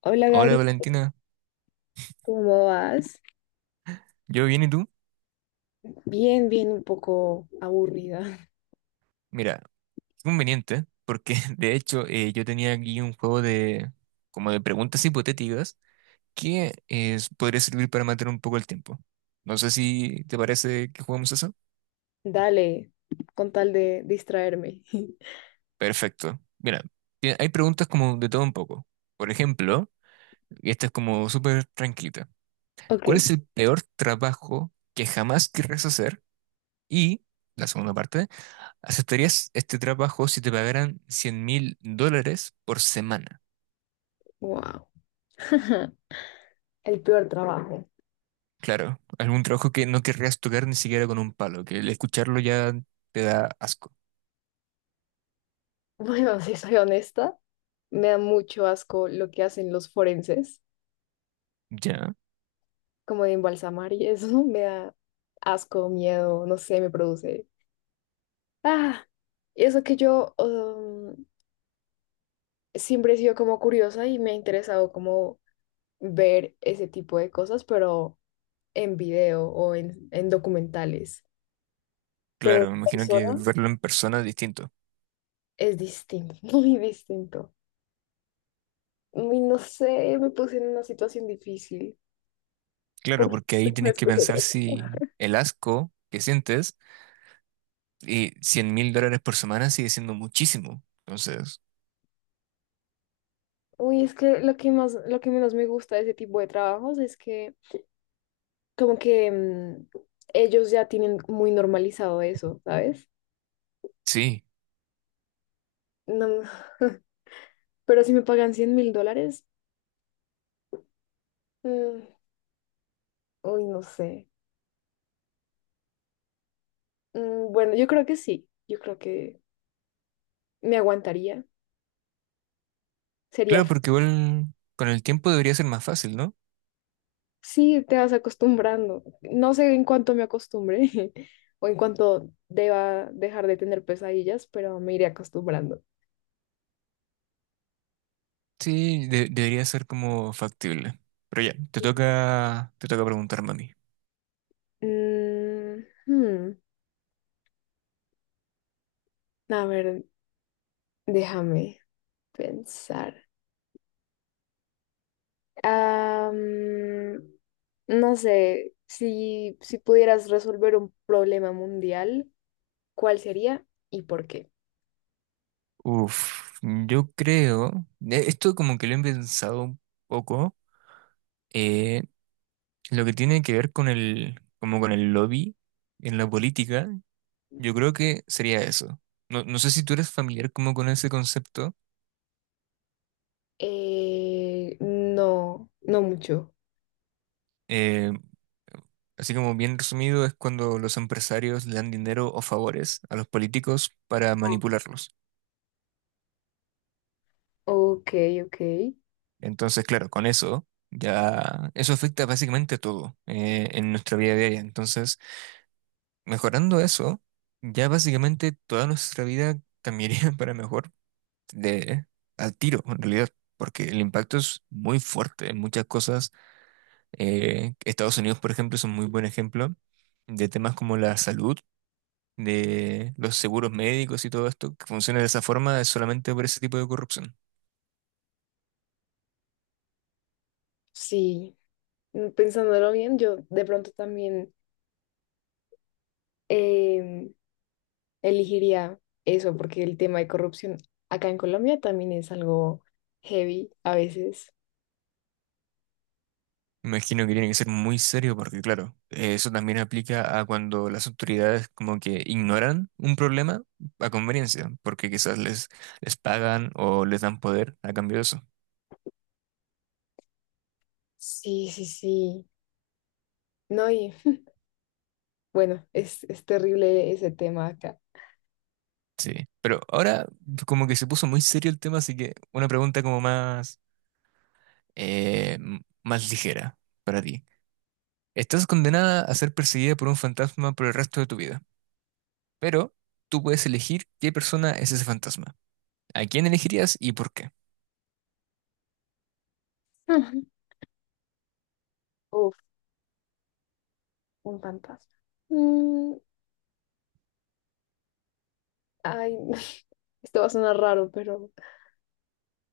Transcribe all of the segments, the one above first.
Hola Hola Gabriel, Valentina, ¿cómo vas? ¿yo bien y tú? Bien, bien, un poco aburrida. Mira, qué conveniente, porque de hecho yo tenía aquí un juego de como de preguntas hipotéticas que podría servir para matar un poco el tiempo. No sé si te parece que juguemos eso. Dale, con tal de distraerme. Perfecto. Mira, hay preguntas como de todo un poco. Por ejemplo, y esta es como súper tranquilita. Ok, ¿Cuál es el peor trabajo que jamás querrás hacer? Y la segunda parte, ¿aceptarías este trabajo si te pagaran 100 mil dólares por semana? wow. El peor trabajo. Claro, algún trabajo que no querrías tocar ni siquiera con un palo, que el escucharlo ya te da asco. Bueno, si soy honesta, me da mucho asco lo que hacen los forenses, Ya, como de embalsamar y eso, me da asco, miedo, no sé, me produce. Ah, y eso que yo siempre he sido como curiosa y me ha interesado como ver ese tipo de cosas, pero en video o en documentales, pero en claro, me imagino que persona verlo en persona es distinto. es distinto, muy distinto. Uy, no sé, me puse en una situación difícil Claro, porque porque ahí no tienes que escogí otra pensar cosa. si el asco que sientes y $100.000 por semana sigue siendo muchísimo. Entonces, Uy, es que lo que más, lo que menos me gusta de ese tipo de trabajos es que como que ellos ya tienen muy normalizado eso, ¿sabes? sí, No, pero si me pagan 100.000 dólares, mm, uy, no sé. Bueno, yo creo que sí, yo creo que me aguantaría, sería. claro, porque igual con el tiempo debería ser más fácil, ¿no? Sí, te vas acostumbrando. No sé en cuánto me acostumbre o en cuánto deba dejar de tener pesadillas, pero me iré acostumbrando. Sí, debería ser como factible. Pero ya, te toca preguntarme a mí. Mm, hmm, A ver, déjame pensar. Ah, no sé, si pudieras resolver un problema mundial, ¿cuál sería y por qué? Uf, yo creo, esto como que lo he pensado un poco, eh, lo que tiene que ver con el, como con el lobby en la política, yo creo que sería eso. No, no sé si tú eres familiar como con ese concepto, No, no mucho. eh, así como bien resumido es cuando los empresarios le dan dinero o favores a los políticos para manipularlos. Ok, ok. Entonces, claro, con eso ya, eso afecta básicamente a todo, en nuestra vida diaria. Entonces, mejorando eso, ya básicamente toda nuestra vida cambiaría para mejor de al tiro, en realidad, porque el impacto es muy fuerte en muchas cosas. Estados Unidos, por ejemplo, es un muy buen ejemplo de temas como la salud, de los seguros médicos y todo esto, que funciona de esa forma es solamente por ese tipo de corrupción. Sí. mm, pensándolo bien, yo de pronto también em, elegiría eso, porque el tema de corrupción acá en Colombia también es algo heavy a veces. Me imagino que tiene que ser muy serio porque, claro, eso también aplica a cuando las autoridades como que ignoran un problema a conveniencia, porque quizás les, les pagan o les dan poder a cambio de eso. Sí, sí, sí. No, y bueno, es terrible ese tema acá. Sí, pero ahora como que se puso muy serio el tema, así que una pregunta como más, más ligera para ti. Estás condenada a ser perseguida por un fantasma por el resto de tu vida, pero tú puedes elegir qué persona es ese fantasma. ¿A quién elegirías y por qué? Ujú. Uf, un fantasma. Mm, ay, esto va a sonar raro, pero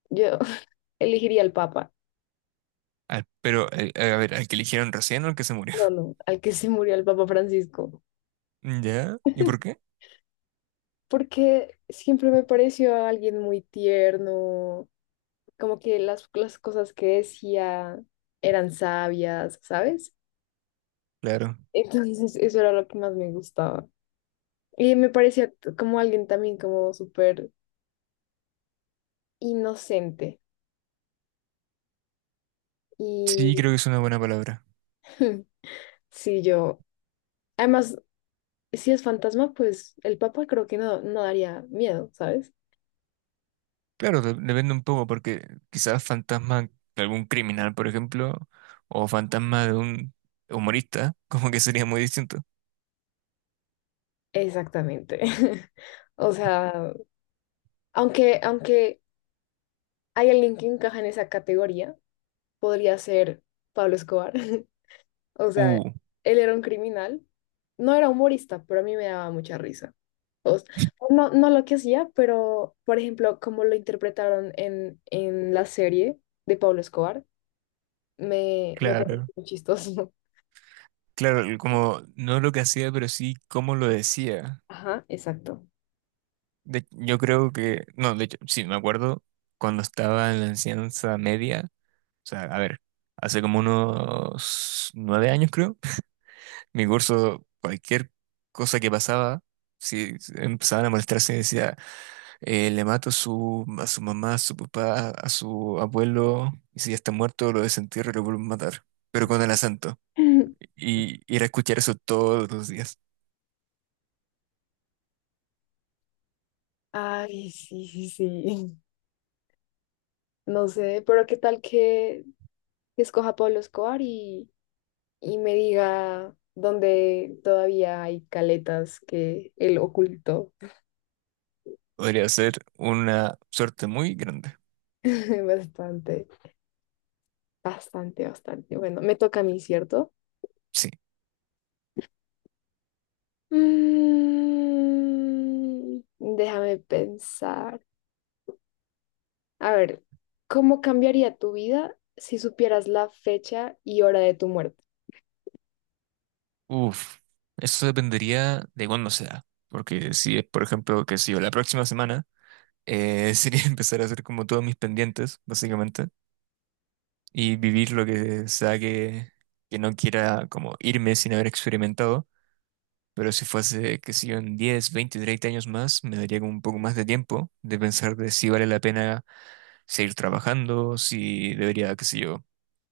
yo elegiría al Papa. Ah, pero, a ver, ¿al que eligieron recién o al que se murió? No, no, al que se murió, el Papa Francisco. ¿Ya? ¿Y por qué? Porque siempre me pareció alguien muy tierno, como que las cosas que decía eran sabias, ¿sabes? Claro. Entonces eso era lo que más me gustaba. Y me parecía como alguien también como súper inocente. Y Sí, creo que es una buena palabra. sí, yo, además, si es fantasma, pues el papá creo que no, no daría miedo, ¿sabes? Claro, depende un poco, porque quizás fantasma de algún criminal, por ejemplo, o fantasma de un humorista, como que sería muy distinto. Exactamente. O sea, aunque hay alguien que encaja en esa categoría, podría ser Pablo Escobar. O sea, Uh, él era un criminal. No era humorista, pero a mí me daba mucha risa. O s- no, no lo que hacía, pero, por ejemplo, como lo interpretaron en la serie de Pablo Escobar, me parece claro. muy chistoso. Claro, como no lo que hacía, pero sí cómo lo decía. Ajá, exacto. Yo creo que, no, de hecho, sí, me acuerdo cuando estaba en la enseñanza media, o sea, a ver, hace como unos 9 años, creo. Mi curso, cualquier cosa que pasaba, si empezaban a molestarse, decía, le mato a su mamá, a su papá, a su abuelo, y si ya está muerto, lo desentierro y lo vuelvo a matar, pero con el acento. Y ir a escuchar eso todos los días. Ay, sí, sí, sí. No sé, pero qué tal que escoja Pablo Escobar y me diga dónde todavía hay caletas que él ocultó. Podría ser una suerte muy grande. Bastante. Bastante, bastante. Bueno, me toca a mí, ¿cierto? Sí. Déjame pensar. A ver, ¿cómo cambiaría tu vida si supieras la fecha y hora de tu muerte? Uf, eso dependería de cuándo sea. Porque si es, por ejemplo, que si yo, la próxima semana, sería empezar a hacer como todos mis pendientes, básicamente, y vivir lo que sea que no quiera como irme sin haber experimentado. Pero si fuese, que si yo, en 10, 20, 30 años más, me daría como un poco más de tiempo de pensar de si vale la pena seguir trabajando, si debería, qué sé yo,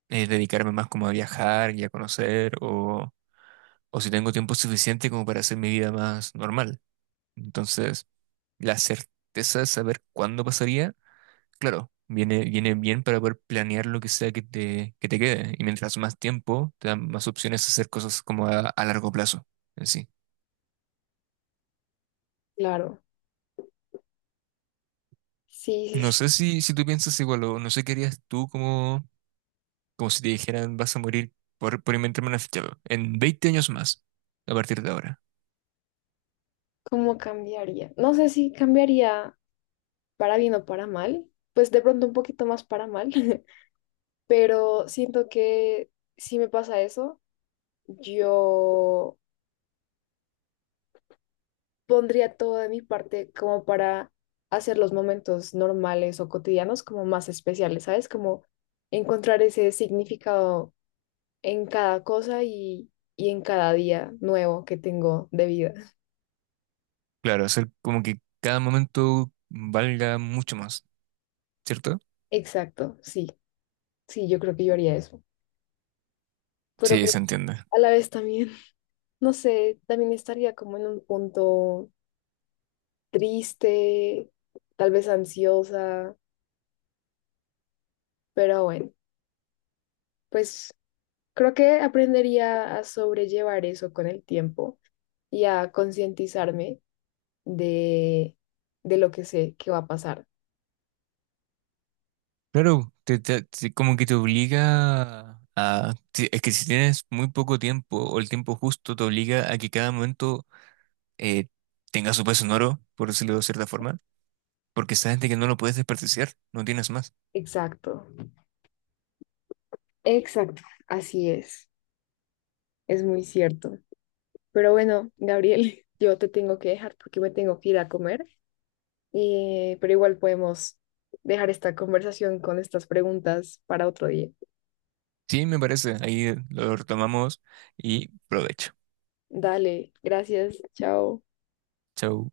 dedicarme más como a viajar y a conocer, o si tengo tiempo suficiente como para hacer mi vida más normal. Entonces, la certeza de saber cuándo pasaría, claro, viene, viene bien para poder planear lo que sea que te quede. Y mientras más tiempo, te dan más opciones a hacer cosas como a largo plazo en sí. Claro. Sí, sí, No sí. sé si, si tú piensas igual o no sé qué harías tú como, como si te dijeran vas a morir por inventarme una ficha web en 20 años más a partir de ahora. ¿Cómo cambiaría? No sé si cambiaría para bien o para mal. Pues de pronto un poquito más para mal. Pero siento que si me pasa eso, yo pondría todo de mi parte como para hacer los momentos normales o cotidianos como más especiales, ¿sabes? Como encontrar ese significado en cada cosa y en cada día nuevo que tengo de vida. Claro, hacer como que cada momento valga mucho más, ¿cierto? Exacto, sí, sí, yo creo que yo haría eso. Pero Sí, pues, se entiende. a la vez también, no sé, también estaría como en un punto triste, tal vez ansiosa, pero bueno, pues creo que aprendería a sobrellevar eso con el tiempo y a concientizarme de, de lo que sé que va a pasar. Claro, te, como que te obliga a... Es que si tienes muy poco tiempo o el tiempo justo, te obliga a que cada momento eh, tenga su peso sonoro, por decirlo de cierta forma, porque sabes de que no lo puedes desperdiciar, no tienes más. Exacto, exacto, así es muy cierto. Pero bueno, Gabriel, yo te tengo que dejar porque me tengo que ir a comer, pero igual podemos dejar esta conversación con estas preguntas para otro día. Sí, me parece, ahí lo retomamos y provecho. Dale, gracias, chao. Chau.